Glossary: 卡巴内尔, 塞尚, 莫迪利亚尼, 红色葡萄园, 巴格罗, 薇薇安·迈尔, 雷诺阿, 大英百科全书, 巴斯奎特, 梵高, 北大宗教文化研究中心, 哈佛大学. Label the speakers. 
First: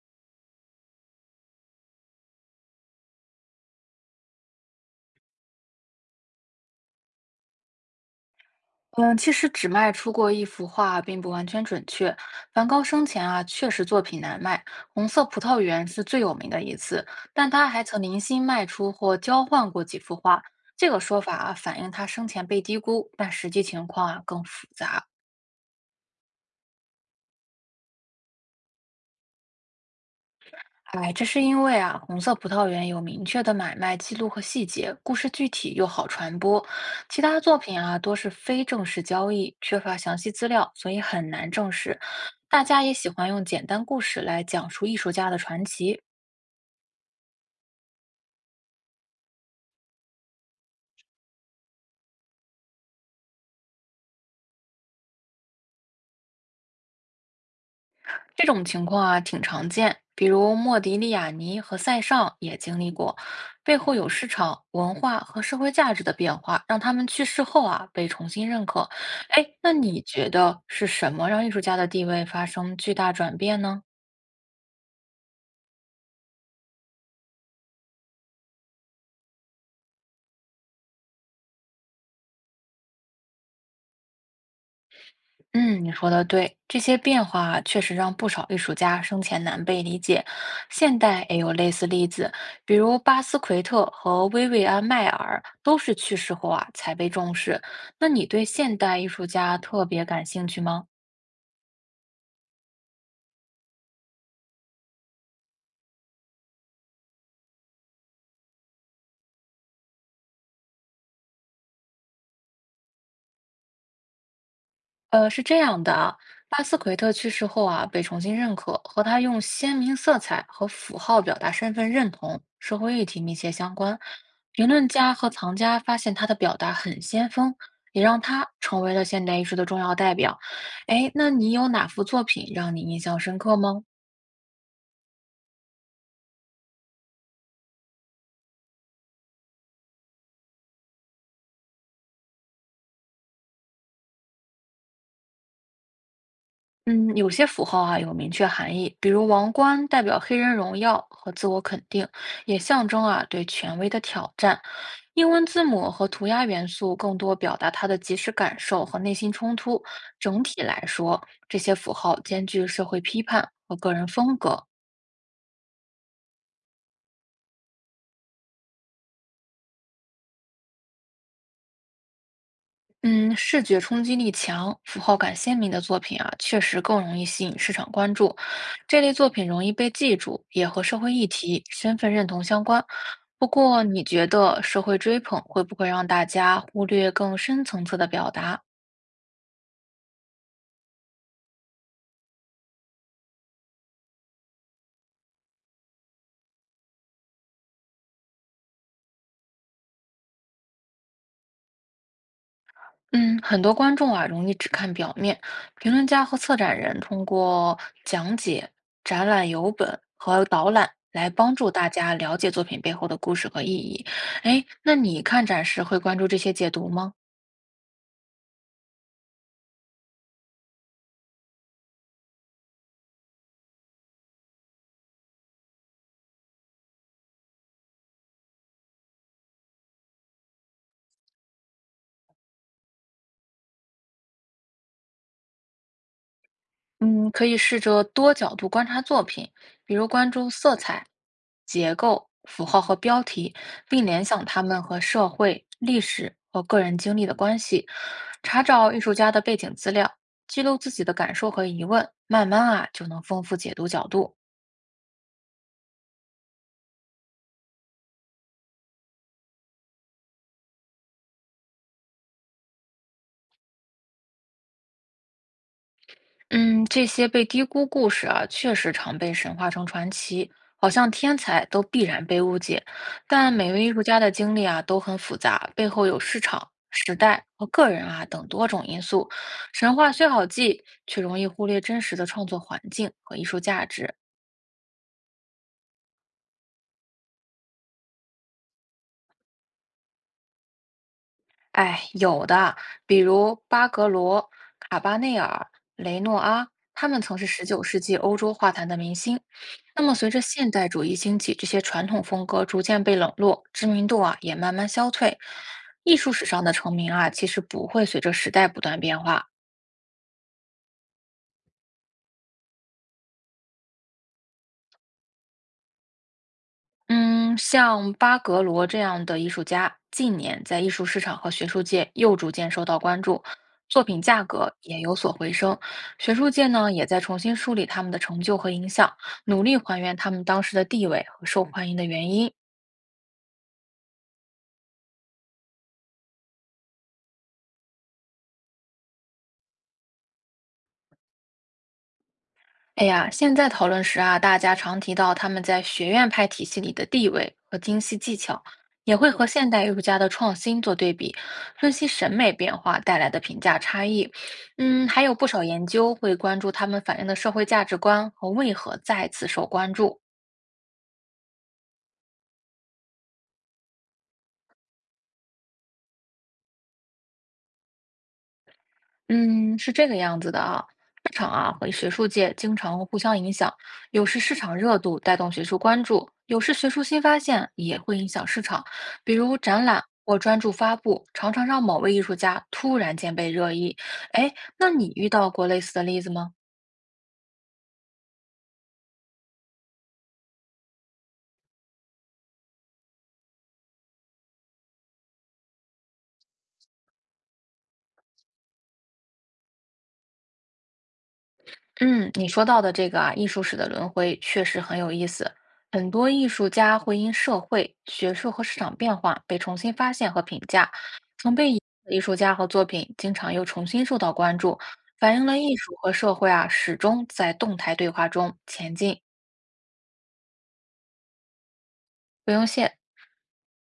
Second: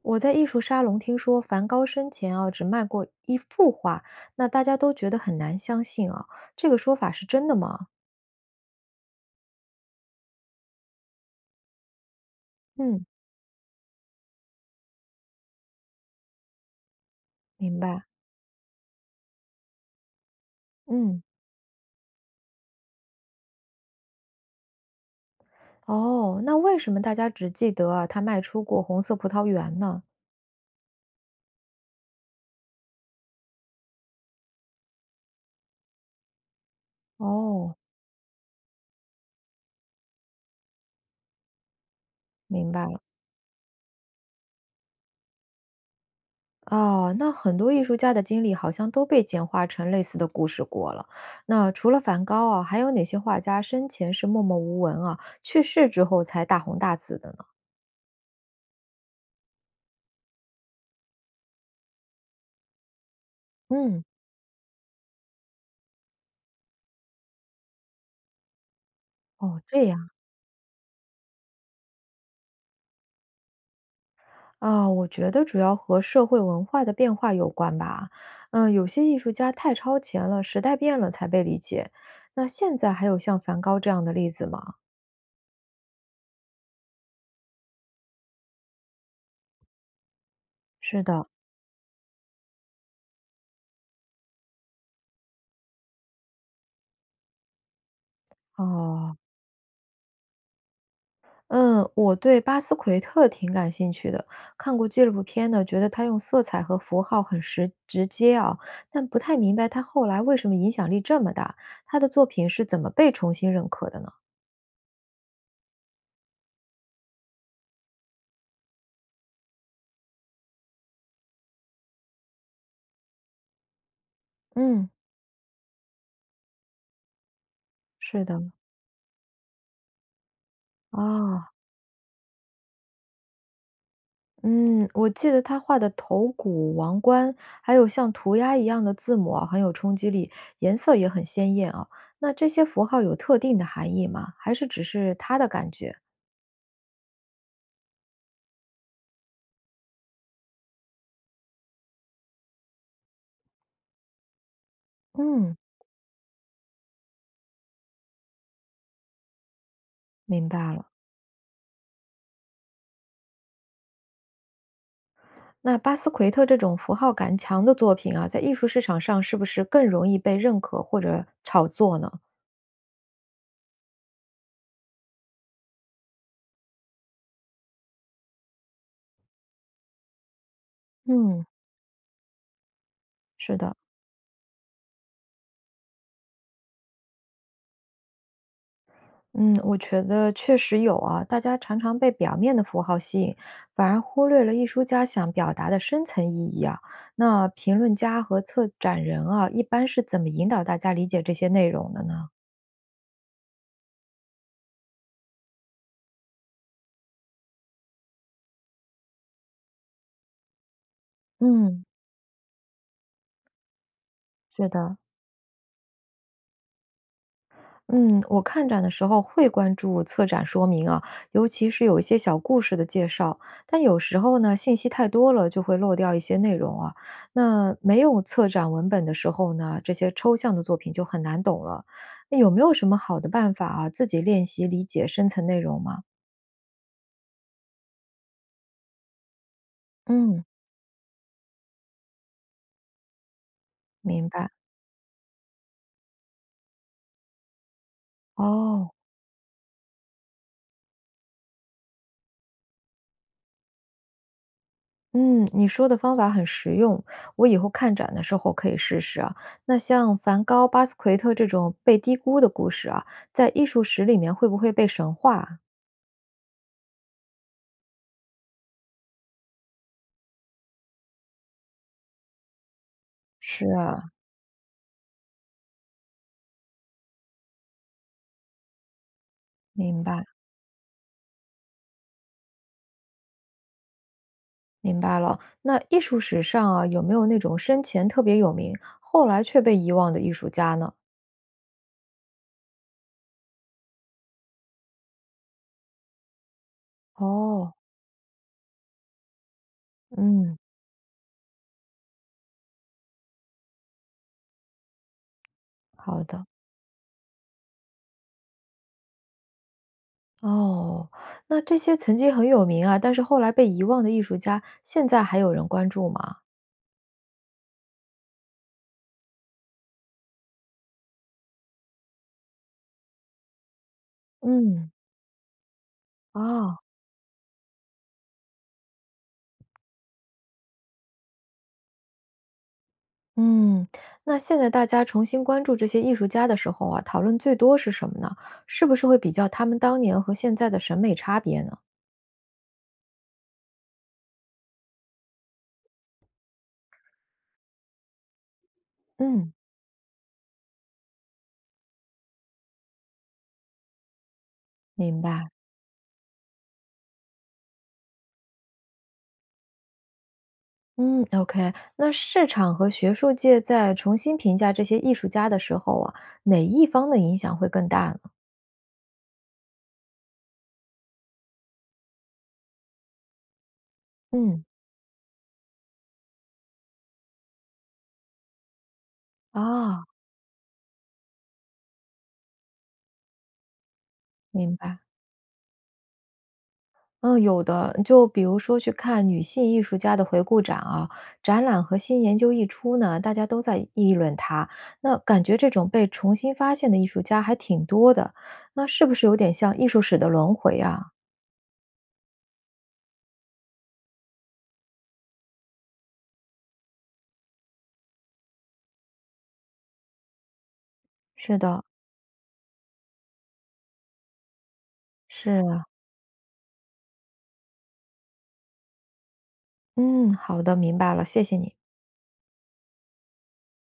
Speaker 1: 我在艺术沙龙听说梵高生前啊只卖过一幅画，那大家都觉得很难相信啊，这个说法是真的吗？
Speaker 2: 嗯，其实只卖出过一幅画，并不完全准确。梵高
Speaker 1: 嗯，
Speaker 2: 生前啊，确实作品难卖，《红色葡萄园》是最有名的一次，但他
Speaker 1: 明
Speaker 2: 还曾
Speaker 1: 白。
Speaker 2: 零星卖出或交换过几幅画。这个说
Speaker 1: 嗯，
Speaker 2: 法啊，反映他生前被低估，但实际情况啊更复杂。
Speaker 1: 哦，那为什么大家只记得啊他卖出过红色葡萄园呢？
Speaker 2: 哎，这是因为啊，红色葡萄园有明确的买卖记录和细节，故事具体又好传播。其他作
Speaker 1: 哦，
Speaker 2: 品啊，多是非正式交易，缺乏详细资料，所以很难证实。大
Speaker 1: 明
Speaker 2: 家
Speaker 1: 白
Speaker 2: 也
Speaker 1: 了。
Speaker 2: 喜欢用简单故事来讲述艺术家的传奇，
Speaker 1: 哦，那很多艺术家的经历好像都被简化成类似的故事过了。那除了梵高啊，还有哪些画家生前是默默无闻啊，去世之后才大红大紫的呢？
Speaker 2: 这种情况啊挺常见，比如莫迪利亚尼和塞尚也经历过，背后
Speaker 1: 嗯，
Speaker 2: 有市场、文化和社会价值的变化，让他们去世后啊被重新认可。哎，
Speaker 1: 哦，
Speaker 2: 那
Speaker 1: 这
Speaker 2: 你
Speaker 1: 样。
Speaker 2: 觉得是什么让艺术家的地位发生巨大转变呢？
Speaker 1: 我觉得主要和社会文化的变化有关吧。嗯，有些艺术家太超前了，时代变了才被理解。那现在还有像梵高这样的例子吗？
Speaker 2: 嗯，你说的对，这些变化啊确实让不少艺术家生前难被理解。现
Speaker 1: 是
Speaker 2: 代
Speaker 1: 的，
Speaker 2: 也有类似例子，比如巴斯奎特和薇薇安·迈尔都是去世后啊才被重视。那你对现代艺
Speaker 1: 哦，
Speaker 2: 术家特别感兴趣吗？
Speaker 1: 嗯，我对巴斯奎特挺感兴趣的，看过纪录片呢，觉得他用色彩和符号很实直接啊，但不太明白他后来为什么影响力这么大，他的作品是怎么被重新认可的呢？
Speaker 2: 是这样的啊，巴斯奎特去世后啊，被重新认可，和他用鲜明色彩和符号表达身份认同、社会议题密切相关。评
Speaker 1: 嗯，
Speaker 2: 论家和藏家发现他的表达很先锋，也让
Speaker 1: 是的，
Speaker 2: 他成为了现代艺术的重要代表。哎，那
Speaker 1: 啊、
Speaker 2: 你有哪幅作品让你印象深刻吗？
Speaker 1: 嗯，我记得他画的头骨、王冠，还有像涂鸦一样的字母啊，很有冲击力，颜色也很鲜艳啊。那这些符号有特定的含义吗？还是只是他的感觉？
Speaker 2: 嗯，有些符号啊有明确含义，比如王冠代表黑人荣耀和自我肯定，也象征啊对权威的挑战。英文
Speaker 1: 嗯，
Speaker 2: 字母和涂鸦元素更多表达他的即时感受和内心冲突。整
Speaker 1: 明
Speaker 2: 体
Speaker 1: 白
Speaker 2: 来
Speaker 1: 了。
Speaker 2: 说，这些符号兼具社会批判和个人风格。
Speaker 1: 那巴斯奎特这种符号感强的作品啊，在艺术市场上是不是更容易被认可或者炒作呢？
Speaker 2: 嗯，视觉冲击力强、符号感鲜明的作品啊，确实更容易吸引市场关注。这类作品容易被记住，也和社会议
Speaker 1: 嗯，
Speaker 2: 题、身份认同相关。不
Speaker 1: 是的。
Speaker 2: 过，你觉得社会追捧会不会让大家忽略更深层次的表达？
Speaker 1: 嗯，我觉得确实有啊，大家常常被表面的符号吸引，反而忽略了艺术家想表达的深层意义啊。那评论家和策展人啊，一般是怎么引导大家理解这些内容的呢？
Speaker 2: 嗯，很多观众啊，容易只看表面。评论家和策展人通过讲解、展览游本和导览来帮助
Speaker 1: 嗯，
Speaker 2: 大家了解作品背后的故事和意义。哎，
Speaker 1: 是
Speaker 2: 那
Speaker 1: 的。
Speaker 2: 你看展时会关注这些解读吗？
Speaker 1: 嗯，我看展的时候会关注策展说明啊，尤其是有一些小故事的介绍，但有时候呢，信息太多了，就会漏掉一些内容啊。那没有策展文本的时候呢，这些抽象的作品就很难懂了。那有没有什么好的办法啊，自己练习理解深层内容吗？
Speaker 2: 嗯，可以试着多角度观察作品，比如关
Speaker 1: 嗯，
Speaker 2: 注色彩、结构、符号和标题，并联
Speaker 1: 明
Speaker 2: 想
Speaker 1: 白。
Speaker 2: 它们和社会、历史和个人经历的关系，查
Speaker 1: 哦。
Speaker 2: 找艺术家的背景资料，记录自己的感受和疑问，慢慢啊就能丰富解读角度。
Speaker 1: 嗯，你说的方法很实用，我以后看展的时候可以试试啊。那像梵高、巴斯奎特这种被低估的故事啊，在艺术史里面会不会被神化啊？
Speaker 2: 嗯，这些被低估故事啊，确实常被神话成传奇，好像天才都必然被误解。但
Speaker 1: 是
Speaker 2: 每位艺
Speaker 1: 啊，
Speaker 2: 术家的经历啊，都很复杂，背后有市场、时代和个人啊等多种因素。神
Speaker 1: 明
Speaker 2: 话
Speaker 1: 白
Speaker 2: 虽好记，却容易忽略真实的创作环境和艺术价值。
Speaker 1: 明白了。那艺术史上啊，有没有那种生前特别有名，后来却被遗忘的艺术家呢？
Speaker 2: 哎，有的，比如巴格罗、卡巴内尔、雷诺阿，他们曾是十
Speaker 1: 哦，
Speaker 2: 九世纪欧洲画坛的明星。那么，随着
Speaker 1: 嗯，
Speaker 2: 现代主义兴起，这些传统风格逐渐被冷落，知名度啊也慢慢消退。艺
Speaker 1: 好
Speaker 2: 术
Speaker 1: 的。
Speaker 2: 史上的成名啊，其实不会随着时代不断变化，
Speaker 1: 哦，那这些曾经很有名啊，但是后来被遗忘的艺术家，现在还有人关注吗？
Speaker 2: 嗯，像巴格罗这样的艺术家，近年在艺术市场和学术界又逐渐受到关注，作品价格
Speaker 1: 嗯，
Speaker 2: 也有所回升。学术界
Speaker 1: 哦。
Speaker 2: 呢，也在重新梳理他们的成就和影响，努力还原他们当时的地位和受欢迎的原因。
Speaker 1: 嗯，那现在大家重新关注这些艺术家的时候啊，讨论最多是什么呢？是不是会比较他们当年和现在的审美差别呢？
Speaker 2: 哎呀，现在讨论时啊，大家常提到他们在学院派体系里的地位和精细技巧，也会和
Speaker 1: 嗯，
Speaker 2: 现代艺术家的创新做对比，分析审美变化带来的评价差异。嗯，
Speaker 1: 明
Speaker 2: 还有不
Speaker 1: 白。
Speaker 2: 少研究会关注他们反映的社会价值观和为何再次受关注。
Speaker 1: 嗯，OK，那市场和学术界在重新评价这些艺术家的时候啊，哪一方的影响会更大呢？
Speaker 2: 嗯，是这个样子的啊。市场啊和学术界经常互相影响，有时市
Speaker 1: 嗯，
Speaker 2: 场热度带动学术关注，有时学术新发现也会影响市场。比如展览
Speaker 1: 哦，
Speaker 2: 或专著发布，常常让某位艺术家突然间被热议。哎，
Speaker 1: 明
Speaker 2: 那
Speaker 1: 白。
Speaker 2: 你遇到过类似的例子吗？
Speaker 1: 嗯，有的。就比如说去看女性艺术家的回顾展啊，展览和新研究一出呢，大家都在议论她。那感觉这种被重新发现的艺术家还挺多的，那是不是有点像艺术史的轮回啊？
Speaker 2: 嗯，你说到的这个啊，艺术史的轮回确实很有意思。很多艺术家会因社会、学术和市场变化被重新发现和评价，曾
Speaker 1: 是
Speaker 2: 被遗
Speaker 1: 的，
Speaker 2: 忘的艺术家和作品经常又重新受到关注，反映
Speaker 1: 是
Speaker 2: 了艺
Speaker 1: 啊，
Speaker 2: 术和社会啊始终在动态对话中前进，
Speaker 1: 嗯，好的，明白了，谢谢你。
Speaker 2: 不用谢。